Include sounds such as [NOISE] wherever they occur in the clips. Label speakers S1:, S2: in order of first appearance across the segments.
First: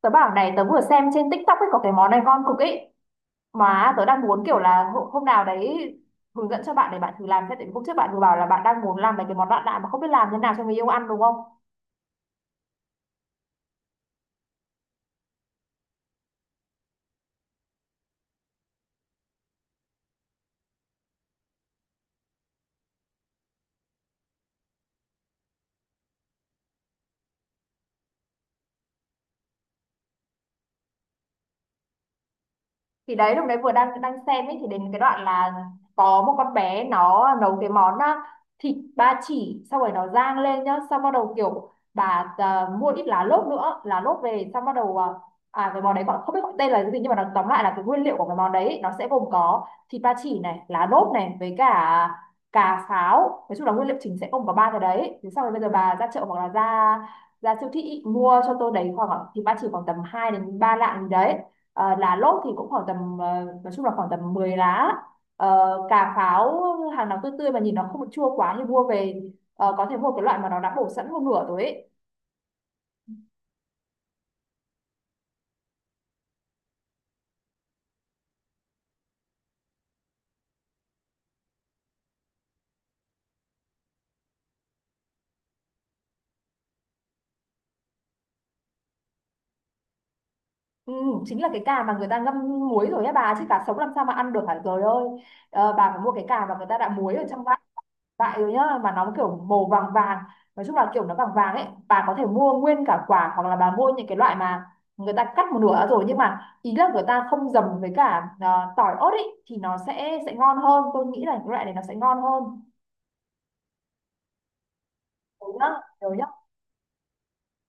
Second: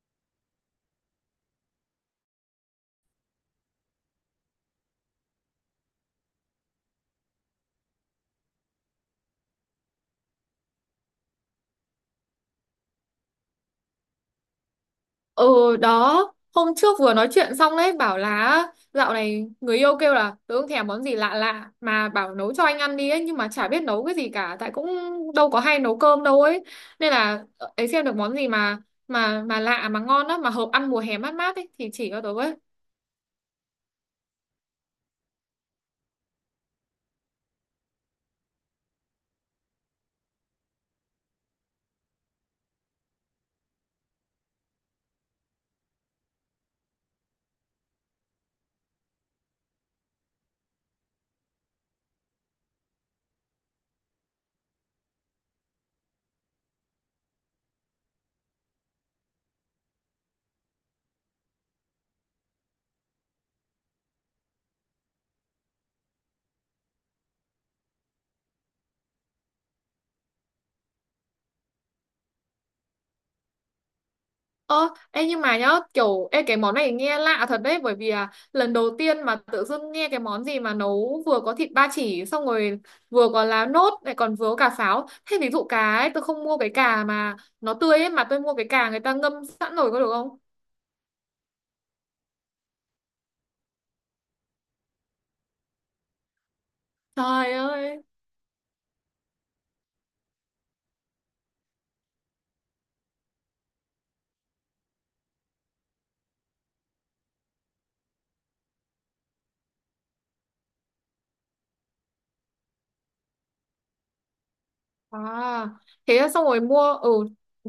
S1: Tớ bảo này, tớ vừa xem trên TikTok ấy, có cái món này ngon cực ấy, mà tớ đang muốn kiểu là hôm nào đấy hướng dẫn cho bạn để bạn thử làm. Thế tại vì hôm trước bạn vừa bảo là bạn đang muốn làm mấy cái món lạ lạ mà không biết làm thế nào cho người yêu ăn, đúng không?
S2: Ừ đó. Hôm trước vừa nói chuyện xong đấy. Bảo là dạo này người yêu kêu là tớ không thèm món gì lạ lạ, mà bảo nấu cho anh ăn đi ấy. Nhưng mà chả biết nấu cái gì cả, tại cũng đâu có hay nấu cơm đâu ấy. Nên là ấy xem được món gì mà mà lạ mà ngon á, mà hợp ăn mùa hè mát mát ấy thì chỉ cho tớ với.
S1: Thì đấy, lúc đấy vừa đang đang xem ấy, thì đến cái đoạn là có một con bé nó nấu cái món, thịt ba chỉ xong rồi nó rang lên nhá. Xong bắt đầu kiểu bà, mua ít lá lốt nữa, lá lốt về xong bắt đầu, cái món đấy gọi, không biết gọi tên là cái gì, nhưng mà nó tóm lại là cái nguyên liệu của cái món đấy nó sẽ gồm có thịt ba chỉ này, lá lốt này, với cả cà pháo. Nói chung là nguyên liệu chính sẽ gồm có ba cái đấy. Thế xong rồi bây giờ bà ra chợ hoặc là ra ra siêu thị mua cho tôi đấy khoảng thịt ba chỉ khoảng tầm 2 đến 3 lạng gì đấy. Lá lốt thì cũng khoảng tầm, nói chung là khoảng tầm 10 lá. Cà pháo, hàng nào tươi tươi mà nhìn nó không chua quá thì mua về. Có thể mua cái loại mà nó đã bổ sẵn một nửa rồi ấy.
S2: Ơ, ê nhưng mà nhá, kiểu ê cái món này nghe lạ thật đấy, bởi vì lần đầu tiên mà tự dưng nghe cái món gì mà nấu vừa có thịt ba chỉ xong rồi vừa có lá nốt lại còn vừa có cả pháo. Thế ví dụ cá ấy, tôi không mua cái cà mà nó tươi ấy, mà tôi mua cái cà người ta ngâm sẵn rồi có được không?
S1: Ừ, chính là cái cà mà người ta ngâm muối rồi á bà, chứ cá sống làm sao mà ăn được, hả trời ơi. Bà phải mua cái cà mà người ta đã muối ở trong
S2: Trời
S1: vại,
S2: ơi.
S1: rồi nhá, mà nó kiểu màu vàng vàng. Nói chung là kiểu nó vàng vàng ấy, bà có thể mua nguyên cả quả hoặc là bà mua những cái loại mà người ta cắt một nửa rồi, nhưng mà ý là người ta không dầm với cả, tỏi ớt ấy, thì nó sẽ ngon hơn. Tôi nghĩ là cái loại này nó sẽ ngon hơn, đúng
S2: À,
S1: không?
S2: thế là xong rồi mua ừ,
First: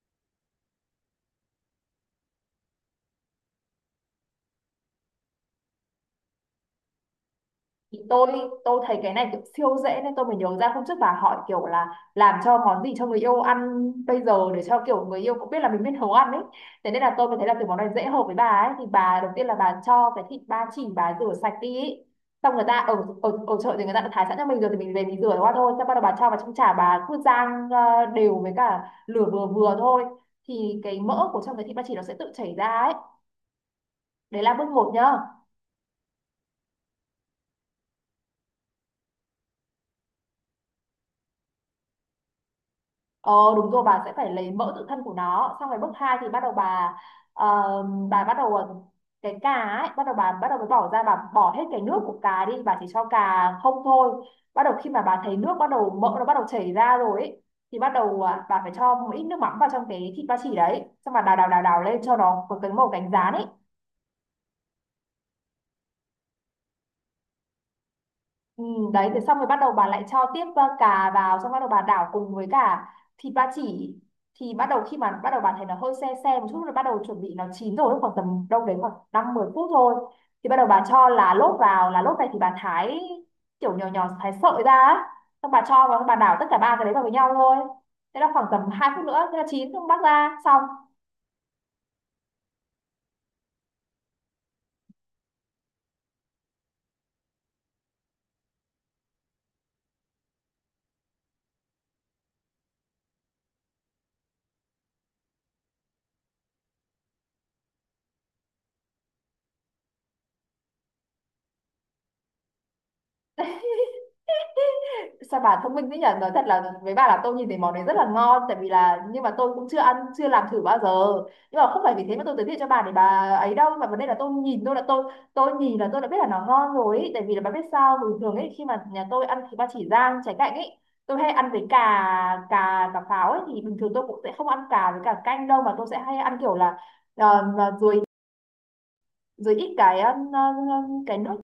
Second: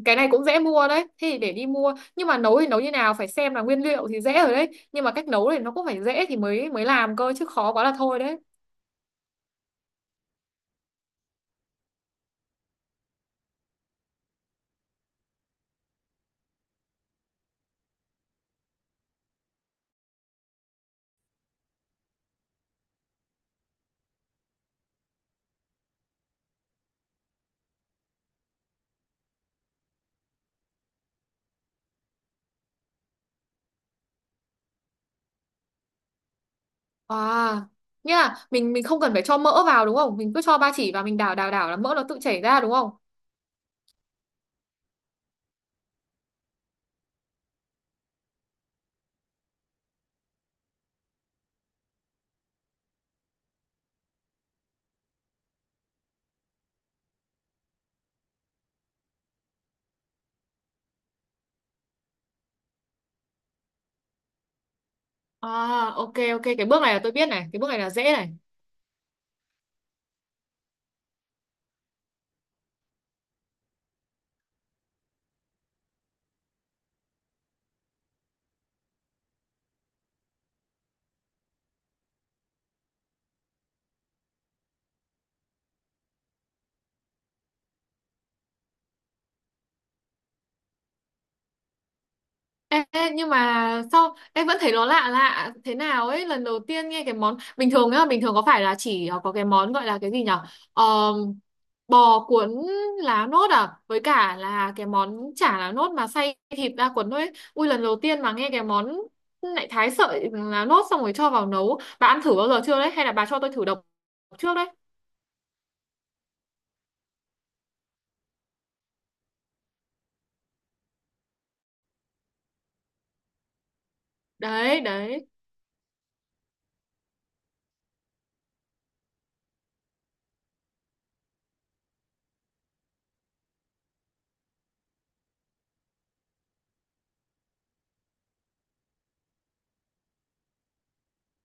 S2: cái này cũng dễ mua đấy. Thế thì để đi mua. Nhưng mà nấu thì nấu như nào, phải xem là nguyên liệu thì dễ rồi đấy, nhưng mà cách nấu thì nó cũng phải dễ thì mới mới làm cơ, chứ khó quá là
S1: Thì
S2: thôi
S1: tôi
S2: đấy.
S1: tôi thấy cái này kiểu siêu dễ, nên tôi mới nhớ ra hôm trước bà hỏi kiểu là làm cho món gì cho người yêu ăn bây giờ để cho kiểu người yêu cũng biết là mình biết nấu ăn ấy. Thế nên là tôi mới thấy là kiểu món này dễ, hợp với bà ấy. Thì bà đầu tiên là bà cho cái thịt ba chỉ, bà rửa sạch đi ấy. Xong người ta ở, ở ở chợ thì người ta đã thái sẵn cho mình rồi thì mình về mình rửa qua thôi. Xong bắt đầu bà cho vào trong chả, bà cứ rang đều với cả lửa vừa vừa thôi, thì cái mỡ của trong cái thịt ba chỉ nó sẽ tự chảy ra ấy. Đấy là bước một nhá.
S2: À, nghĩa là mình không cần phải cho mỡ vào đúng không? Mình cứ cho ba chỉ và mình đảo đảo đảo là mỡ nó tự chảy ra đúng không?
S1: Ờ đúng rồi, bà sẽ phải lấy mẫu tự thân của nó. Xong rồi bước 2 thì bắt đầu bà, ờ, bà bắt đầu ờ, cái cà ấy, bắt đầu bà bắt đầu mới bỏ ra, bà bỏ hết cái nước của cà đi, bà chỉ cho cà không thôi. Bắt đầu khi mà bà thấy nước bắt đầu, mỡ nó bắt đầu chảy ra rồi ấy, thì bắt đầu, bà phải cho một ít nước mắm vào trong cái thịt ba chỉ đấy. Xong bà đào đào đào đào lên cho nó có cái màu cánh gián ấy.
S2: À, ok ok, cái bước này là tôi biết này, cái bước này là dễ này.
S1: Ừ, đấy, thế xong rồi bắt đầu bà lại cho tiếp, cà vào. Xong bắt đầu bà đảo cùng với cả thịt ba chỉ, thì bắt đầu khi mà bắt đầu bà thấy nó hơi se se một chút rồi, bắt đầu chuẩn bị nó chín rồi, khoảng tầm đâu đấy khoảng năm mười phút thôi, thì bắt đầu bà cho lá lốt vào. Lá lốt này thì bà thái kiểu nhỏ nhỏ, thái sợi ra á. Xong bà cho vào, bà đảo tất cả ba cái đấy vào với nhau thôi. Thế là khoảng tầm 2 phút nữa thế là chín. Xong bắt ra xong.
S2: Ê, ê, nhưng mà sao em vẫn thấy nó lạ lạ thế nào ấy, lần đầu tiên nghe cái món bình thường nhá, bình thường có phải là chỉ có cái món gọi là cái gì nhở. Ờ, bò cuốn lá nốt à, với cả là cái món chả lá nốt mà xay thịt ra cuốn thôi ấy. Ui, lần đầu tiên mà nghe cái món lại thái sợi lá nốt xong rồi cho vào nấu. Bà ăn thử bao giờ chưa đấy, hay là bà cho tôi thử độc trước đấy?
S1: Sao bà thông minh thế nhỉ? Nói thật là với bà là tôi nhìn thấy món đấy rất là ngon. Tại vì là, nhưng mà tôi cũng chưa ăn, chưa làm thử bao giờ, nhưng mà không phải vì thế mà tôi giới thiệu cho bà để bà ấy đâu, mà vấn đề là tôi nhìn, tôi
S2: Đấy
S1: là
S2: đấy.
S1: tôi nhìn là tôi đã biết là nó ngon rồi ý. Tại vì là bà biết sao, bình thường ấy khi mà nhà tôi ăn thịt ba chỉ rang trái cạnh ấy, tôi hay ăn với cà, cà pháo ấy, thì bình thường tôi cũng sẽ không ăn cà với cả canh đâu, mà tôi sẽ hay ăn kiểu là, mà rồi, ít cái, cái nước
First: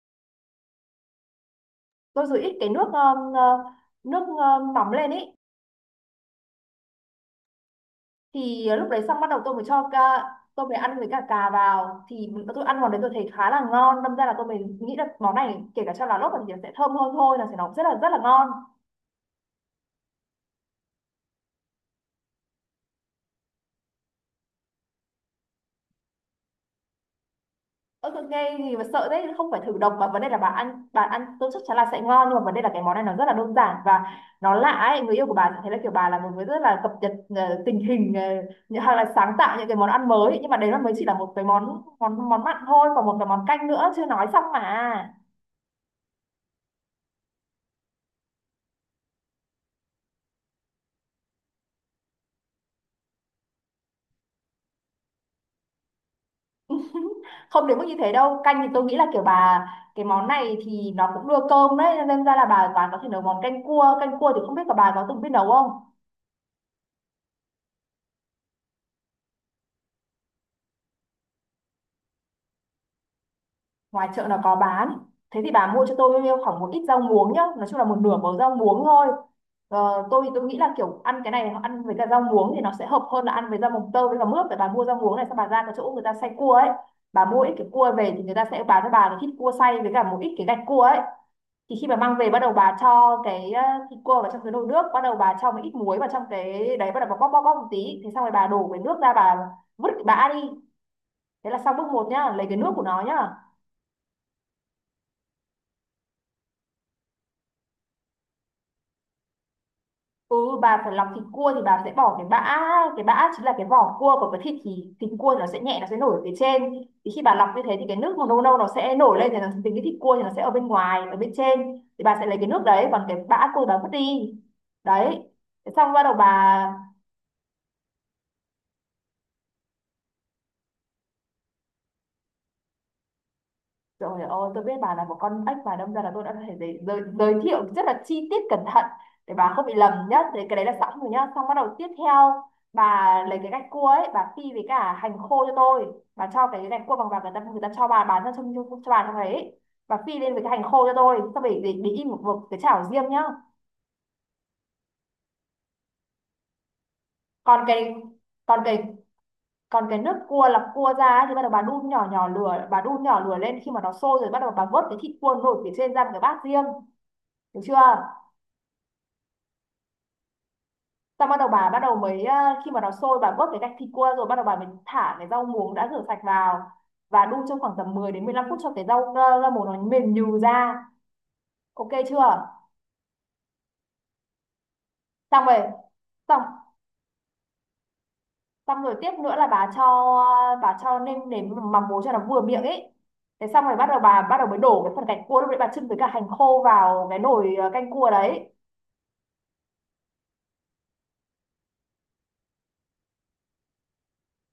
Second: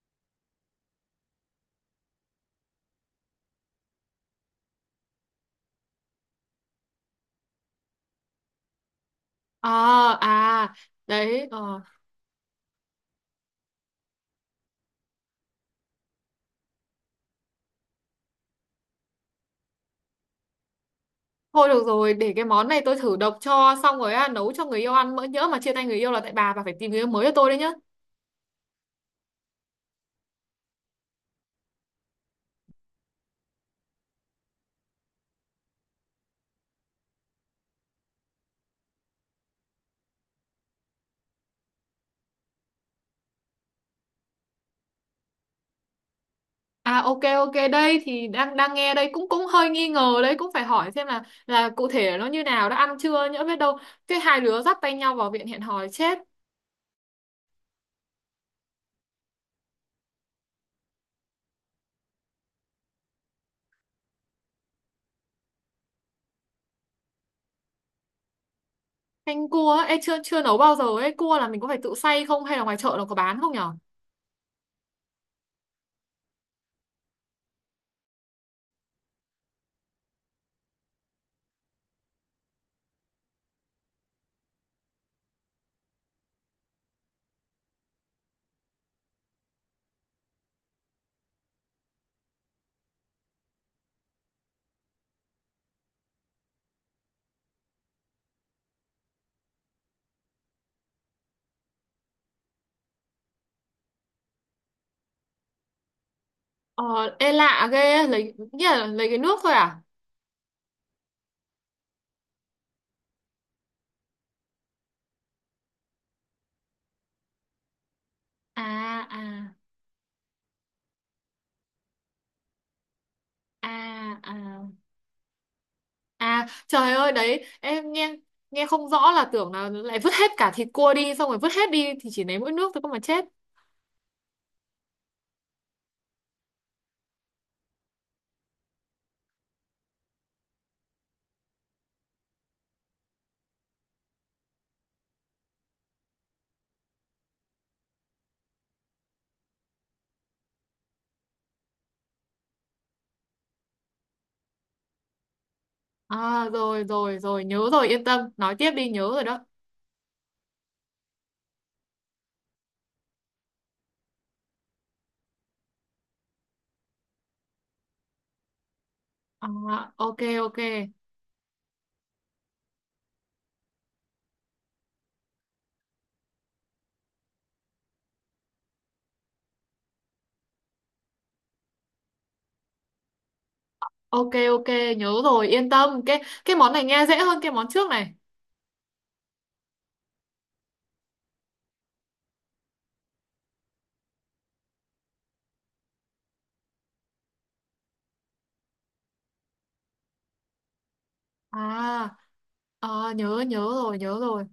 S1: tôi, rồi ít cái nước, nước, nóng lên ý, thì lúc đấy xong bắt đầu tôi mới cho ca,
S2: À
S1: tôi
S2: à.
S1: mới ăn với cả
S2: Đấy
S1: cà
S2: ờ.
S1: vào. Thì tôi ăn vào đấy, tôi thấy khá là ngon. Đâm ra là tôi mới nghĩ là món này kể cả cho lá lốt thì nó sẽ thơm hơn thôi, là sẽ nó rất là ngon.
S2: Thôi được rồi, để cái món này tôi thử độc cho xong rồi nấu cho người yêu ăn, mỡ nhỡ mà chia tay người yêu là tại bà phải tìm người yêu mới cho tôi đấy nhá.
S1: Ơ tôi nghe gì mà sợ đấy, không phải thử độc, mà vấn đề là bà ăn, tôi chắc chắn là sẽ ngon. Nhưng mà vấn đề là cái món này nó rất là đơn giản và nó lạ ấy, người yêu của bà sẽ thấy là kiểu bà là một người rất là cập nhật, tình hình, hay là sáng tạo những cái món ăn mới. Nhưng mà đấy nó mới chỉ là một cái món món món mặn thôi, còn một cái món canh nữa chưa nói xong mà.
S2: À, ok ok, đây thì đang đang nghe đây, cũng cũng hơi nghi ngờ đấy, cũng phải hỏi xem là cụ thể nó như nào, đã ăn chưa nhỡ biết đâu cái hai đứa dắt tay nhau vào viện hẹn hò chết.
S1: [LAUGHS] Không đến mức như thế đâu. Canh thì tôi nghĩ là kiểu bà, cái món này thì nó cũng đưa cơm đấy, nên ra là bà có thể nấu món canh cua. Canh cua thì không biết là bà có từng biết nấu không?
S2: Canh cua ấy ê, chưa chưa nấu bao giờ ấy, cua là mình có phải tự xay không hay là ngoài chợ nó có bán không nhở?
S1: Ngoài chợ nó có bán. Thế thì bà mua cho tôi khoảng một ít rau muống nhá, nói chung là một nửa bầu rau muống thôi. Tôi nghĩ là kiểu ăn cái này ăn với cả rau muống thì nó sẽ hợp hơn là ăn với rau mồng tơi với cả mướp. Để bà mua rau muống này, xong bà ra cái chỗ người ta xay cua ấy, bà mua ít cái cua về thì người ta sẽ bán cho bà một ít cua xay với cả một ít cái gạch cua ấy. Thì khi mà mang về, bắt đầu bà cho cái, thịt cua vào trong cái nồi nước. Bắt đầu bà cho một ít muối vào trong cái đấy, bắt đầu bà bóp bóp bóp một tí. Thế xong rồi bà đổ cái nước ra, bà vứt cái bã đi. Thế là xong bước một nhá, lấy cái nước của nó nhá.
S2: Ờ. Ê lạ ghê, lấy nghĩa là lấy cái nước thôi À
S1: Ừ, bà phải lọc thịt cua thì bà sẽ bỏ cái bã. Cái bã chính là cái vỏ cua của cái thịt. Thì thịt cua nó sẽ nhẹ, nó sẽ nổi ở phía trên. Thì khi bà lọc như thế thì cái nước màu nâu nâu nó sẽ nổi lên, thì nó
S2: à
S1: tính cái thịt cua thì nó sẽ ở bên ngoài, ở bên trên, thì bà sẽ lấy cái nước đấy, còn cái bã cua
S2: à.
S1: bà vứt đi.
S2: À à.
S1: Đấy. Thế xong bắt đầu
S2: À
S1: bà,
S2: trời ơi, đấy em nghe nghe không rõ là tưởng là lại vứt hết cả thịt cua đi, xong rồi vứt hết đi thì chỉ lấy mỗi nước thôi cơ mà chết.
S1: rồi, ơi, tôi biết bà là một con ếch mà, đâm ra là tôi đã có thể giới thiệu rất là chi tiết cẩn thận để bà không bị lầm nhá. Thế cái đấy là sẵn rồi nhá. Xong bắt đầu tiếp theo, bà lấy cái gạch cua ấy, bà phi với cả hành khô cho tôi. Bà cho cái gạch cua bằng vàng người ta cho bà bán ra trong cho bà trong đấy. Bà phi lên với cái hành khô cho tôi, xong rồi để in một cái chảo riêng nhá.
S2: À rồi rồi rồi,
S1: Còn
S2: nhớ rồi,
S1: cái
S2: yên tâm, nói
S1: còn
S2: tiếp
S1: cái
S2: đi, nhớ rồi đó.
S1: Còn cái nước cua lọc cua ra ấy, thì bắt đầu bà đun nhỏ nhỏ lửa, bà đun nhỏ lửa lên, khi mà nó sôi rồi bắt đầu bà vớt cái thịt cua nổi phía trên ra một cái bát riêng, được chưa?
S2: À, ok ok.
S1: Xong bắt đầu bà bắt đầu mới, khi mà nó sôi bà vớt cái gạch thịt qua, rồi bắt đầu bà mới thả cái rau muống đã rửa sạch vào và đun trong khoảng tầm 10 đến 15 phút cho cái rau, rau muống nó mềm nhừ ra. Ok chưa?
S2: Ok ok, nhớ
S1: Xong
S2: rồi
S1: rồi.
S2: yên tâm,
S1: Xong
S2: cái món này nghe dễ hơn cái món trước này.
S1: xong rồi tiếp nữa là bà cho, nêm nếm mắm muối cho nó vừa miệng ấy. Thế xong rồi bắt đầu bà bắt đầu mới đổ cái phần gạch cua lúc đấy bà chưng với cả hành khô vào cái nồi canh cua đấy.
S2: À, à nhớ nhớ rồi, nhớ rồi.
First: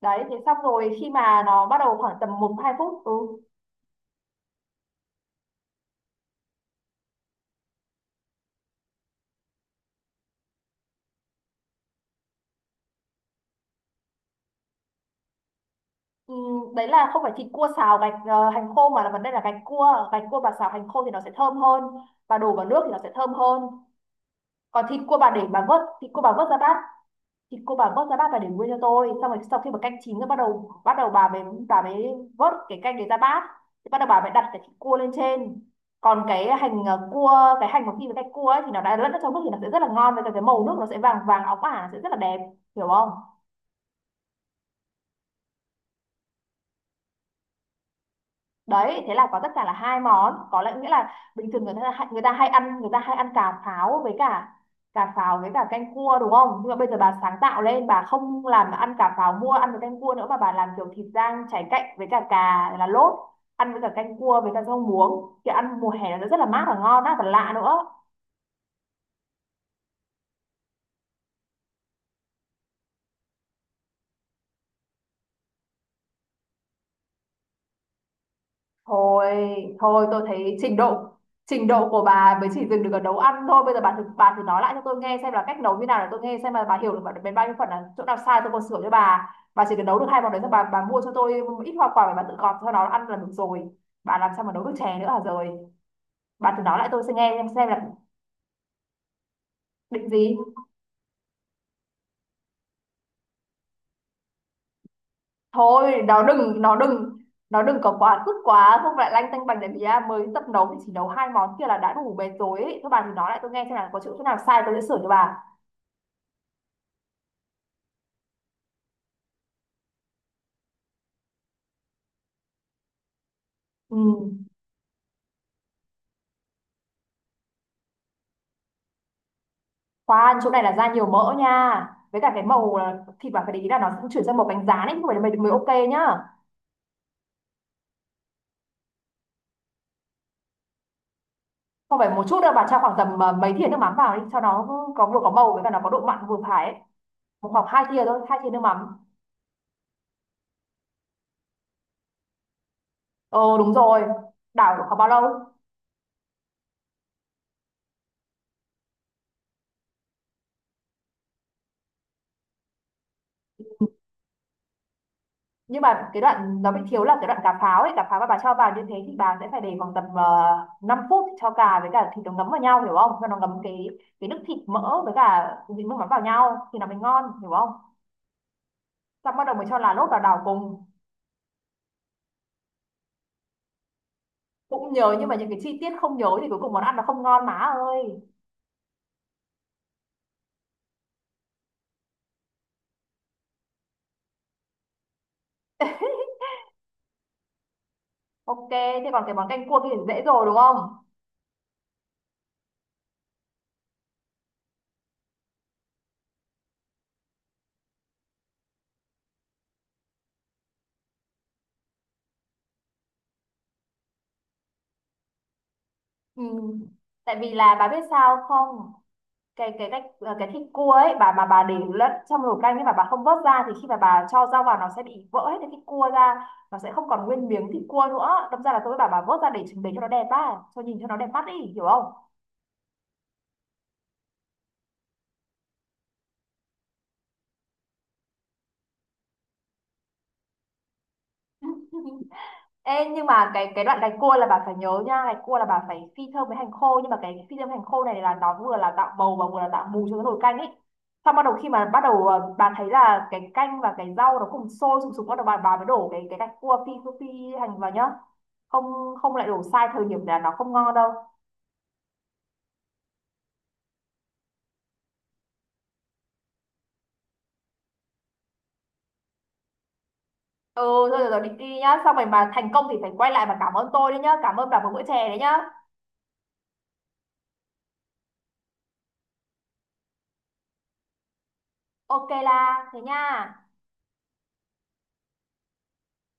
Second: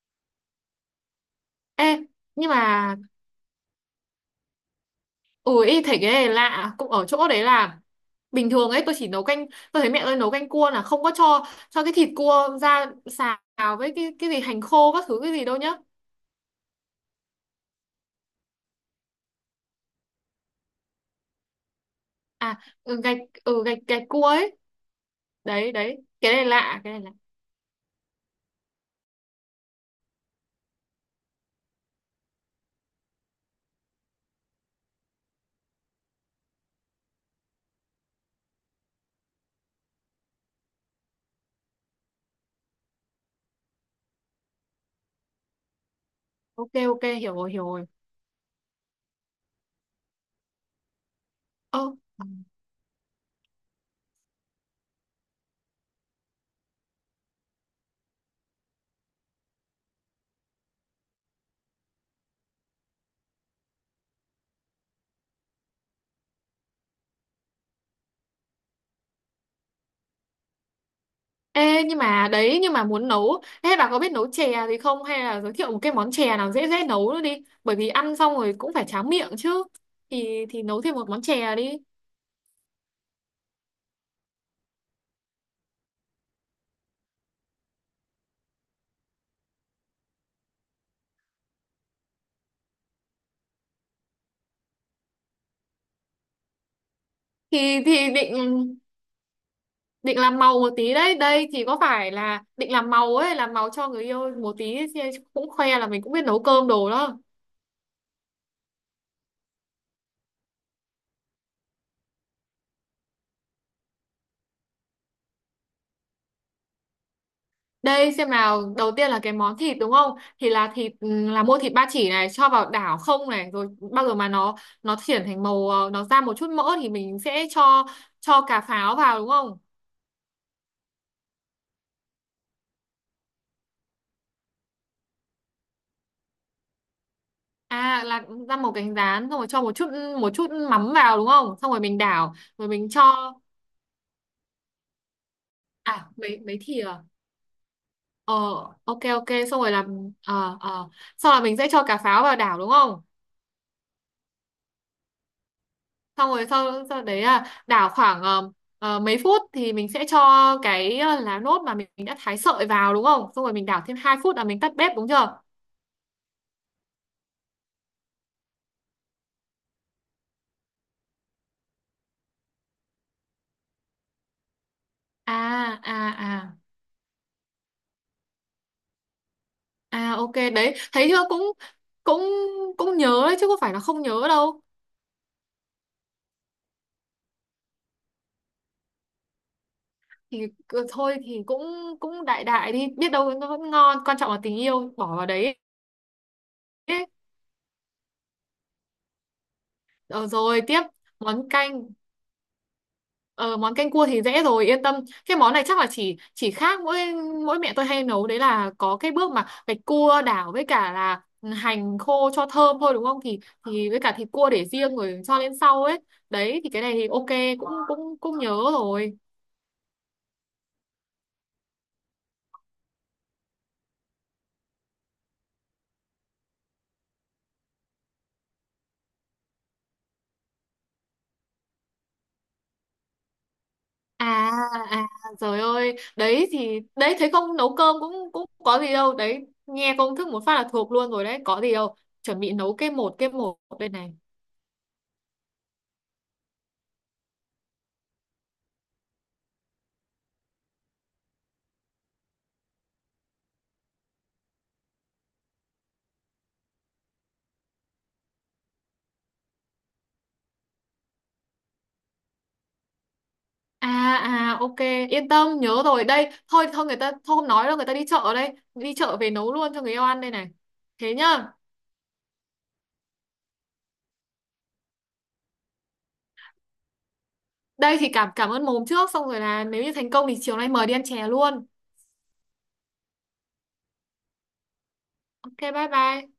S1: Đấy thế xong rồi khi mà nó bắt
S2: Ê
S1: đầu khoảng tầm
S2: nhưng
S1: một
S2: mà
S1: 2 phút
S2: ui, thấy cái này lạ cũng ở chỗ đấy là bình thường ấy tôi chỉ nấu canh, tôi thấy mẹ tôi nấu canh cua là không có cho cái thịt cua ra xào với cái gì hành khô các thứ cái gì đâu nhá.
S1: Ừ, đấy là không phải thịt cua xào gạch hành khô, mà là vấn đề là gạch cua, gạch cua bà xào hành khô thì nó sẽ thơm hơn, bà đổ
S2: À
S1: vào nước thì nó
S2: ừ,
S1: sẽ
S2: gạch.
S1: thơm hơn.
S2: Ừ, gạch gạch cua ấy.
S1: Còn thịt cua bà để, bà
S2: Đấy
S1: vớt
S2: đấy,
S1: thịt cua, bà
S2: cái này
S1: vớt ra bát,
S2: lạ, cái này lạ.
S1: thịt cua bà vớt ra bát và để nguyên cho tôi. Xong rồi sau khi mà canh chín rồi bắt đầu bà mới vớt cái canh đấy ra bát, thì bắt đầu bà mới đặt cái thịt cua lên trên. Còn cái hành cua, cái hành mà khi với gạch cua ấy thì nó đã lẫn ở trong nước thì nó sẽ rất là ngon, với cả cái màu nước nó sẽ vàng vàng óng ả, sẽ rất là đẹp, hiểu không?
S2: Ok ok, hiểu rồi hiểu rồi.
S1: Đấy, thế là có tất cả là hai món. Có lẽ nghĩa là bình thường người
S2: Ơ,
S1: ta, người ta hay ăn, người ta hay ăn cà pháo với cả cà pháo với cả canh cua, đúng không? Nhưng mà bây giờ bà sáng tạo lên, bà không làm ăn cà pháo mua ăn với canh cua nữa, mà bà làm kiểu thịt rang cháy cạnh với cả cà là lốt, ăn với cả canh cua với cả rau muống thì ăn mùa hè nó rất là mát và ngon, rất là lạ nữa.
S2: ê nhưng mà đấy, nhưng mà muốn nấu, ê bà có biết nấu chè gì không, hay là giới thiệu một cái món chè nào dễ dễ nấu nữa đi, bởi vì ăn xong rồi cũng phải tráng
S1: Thôi
S2: miệng chứ.
S1: thôi, tôi
S2: thì
S1: thấy
S2: thì
S1: trình
S2: nấu thêm
S1: độ,
S2: một món chè
S1: trình
S2: đi.
S1: độ của bà mới chỉ dừng được ở nấu ăn thôi. Bây giờ bà thử, bà thử nói lại cho tôi nghe xem là cách nấu như nào, để tôi nghe xem là bà hiểu được đến bao nhiêu phần, là chỗ nào sai tôi còn sửa cho bà. Bà chỉ cần nấu được hai món đấy, xong bà mua cho tôi ít hoa quả để bà tự gọt cho nó ăn là được rồi, bà làm sao mà nấu được chè nữa hả? Rồi, bà thử nói lại tôi sẽ nghe xem là
S2: Thì thì định.
S1: định
S2: Định
S1: gì.
S2: làm màu một tí đấy, đây thì có phải là định làm màu ấy, làm màu cho người yêu một tí ấy, xem cũng khoe là
S1: Thôi,
S2: mình cũng
S1: nó
S2: biết nấu
S1: đừng,
S2: cơm
S1: nó
S2: đồ
S1: đừng,
S2: đó.
S1: nó đừng có quá sức quá, không lại lanh tanh bành, để bía mới tập nấu thì chỉ nấu hai món kia là đã đủ mệt rồi ấy. Thôi bà thử nói lại tôi nghe xem là có chỗ, nào sai tôi sẽ sửa cho bà.
S2: Đây xem nào, đầu tiên là cái món thịt đúng không, thì là thịt ừ, là mua thịt ba chỉ này cho vào đảo không này rồi
S1: Ừ.
S2: bao giờ mà nó chuyển thành màu nó ra một chút mỡ thì mình sẽ cho cà pháo vào đúng không?
S1: Khoan, chỗ này là ra nhiều mỡ nha, với cả cái màu là thịt bạn phải để ý là nó cũng chuyển sang màu cánh gián ấy, không phải là mới, mới ok nhá.
S2: À là ra một cánh rán xong rồi cho một chút mắm vào đúng không, xong rồi
S1: Không
S2: mình
S1: phải một
S2: đảo
S1: chút đâu, bạn
S2: rồi
S1: cho
S2: mình
S1: khoảng tầm
S2: cho.
S1: mấy thìa nước mắm vào đi, cho nó có vừa, có màu với cả nó có độ
S2: À
S1: mặn vừa
S2: mấy mấy
S1: phải ấy.
S2: thìa.
S1: Một khoảng hai thìa thôi,
S2: Ờ,
S1: hai thìa nước mắm.
S2: ok ok, xong rồi làm xong là mình sẽ cho cà pháo vào đảo đúng không?
S1: Ờ đúng rồi, đảo được khoảng bao lâu?
S2: Xong rồi sau sau đấy là đảo khoảng mấy phút thì mình sẽ cho cái lá nốt mà mình đã thái sợi vào đúng không, xong rồi mình đảo thêm 2 phút là mình tắt bếp đúng chưa?
S1: Nhưng mà cái đoạn nó bị thiếu là cái đoạn cà pháo ấy, cà pháo mà bà cho vào như thế thì bà sẽ phải để khoảng tầm 5 phút cho cà với cả thịt nó ngấm vào nhau, hiểu không? Cho nó ngấm cái nước thịt mỡ với
S2: À
S1: cả cái nước
S2: à
S1: mắm vào
S2: à.
S1: nhau thì nó mới ngon, hiểu không? Xong bắt đầu mình cho lá lốt
S2: À
S1: vào
S2: ok,
S1: đảo
S2: đấy
S1: cùng.
S2: thấy chưa, cũng cũng cũng nhớ đấy chứ có phải là không nhớ đâu.
S1: Cũng nhớ, nhưng mà những cái chi tiết không nhớ thì cuối cùng món ăn nó không ngon má ơi.
S2: thì Thôi thì cũng cũng đại đại đi, biết đâu nó vẫn ngon, quan trọng là tình yêu bỏ vào đấy ấy.
S1: Ok, thế còn cái món canh cua kia thì dễ
S2: Ờ,
S1: rồi đúng
S2: rồi
S1: không?
S2: tiếp món canh. Ờ, món canh cua thì dễ rồi yên tâm. Cái món này chắc là chỉ khác mỗi mỗi mẹ tôi hay nấu đấy là có cái bước mà gạch cua đảo với cả là hành khô cho thơm thôi đúng không, thì với cả thịt cua để riêng rồi cho lên sau ấy.
S1: Ừ.
S2: Đấy thì cái này thì ok.
S1: Tại vì
S2: Cũng
S1: là bà biết
S2: cũng
S1: sao
S2: cũng nhớ
S1: không,
S2: rồi.
S1: cái cách, cái thịt cua ấy, bà để lẫn trong nồi canh ấy mà bà không vớt ra thì khi mà bà cho rau vào nó sẽ bị vỡ hết cái thịt cua ra, nó sẽ không còn nguyên miếng thịt cua nữa, đâm ra là tôi với bà vớt ra để cho nó đẹp á, cho nhìn cho nó đẹp mắt đi, hiểu không?
S2: À à trời ơi, đấy thì đấy thấy không, nấu cơm cũng cũng có gì đâu, đấy nghe công thức một phát là thuộc luôn rồi đấy, có gì đâu. Chuẩn bị nấu
S1: Ê, nhưng
S2: cái
S1: mà
S2: một
S1: cái
S2: đây
S1: đoạn gạch
S2: này.
S1: cua là bà phải nhớ nha, gạch cua là bà phải phi thơm với hành khô, nhưng mà cái phi thơm hành khô này là nó vừa là tạo màu và vừa là tạo mùi cho cái nồi canh ấy. Xong bắt đầu khi mà bắt đầu bà thấy là cái canh và cái rau nó cùng sôi sùng sục, bắt đầu bà mới đổ cái gạch cua phi, phi hành vào nhá, không không lại đổ sai thời điểm là nó không ngon đâu.
S2: À à ok, yên tâm nhớ rồi. Đây thôi thôi, người ta thôi không nói đâu, người ta đi chợ đây, đi chợ về nấu luôn cho người yêu ăn đây này.
S1: Ừ
S2: Thế
S1: thôi rồi, rồi đi,
S2: nhá.
S1: đi nhá, xong rồi mà thành công thì phải quay lại và cảm ơn tôi đấy nhá, cảm ơn bà một bữa chè đấy nhá.
S2: Đây thì cảm cảm ơn mồm trước, xong rồi là nếu như thành công thì chiều nay mời đi ăn chè luôn.
S1: Ok là thế nha.
S2: Ok bye bye.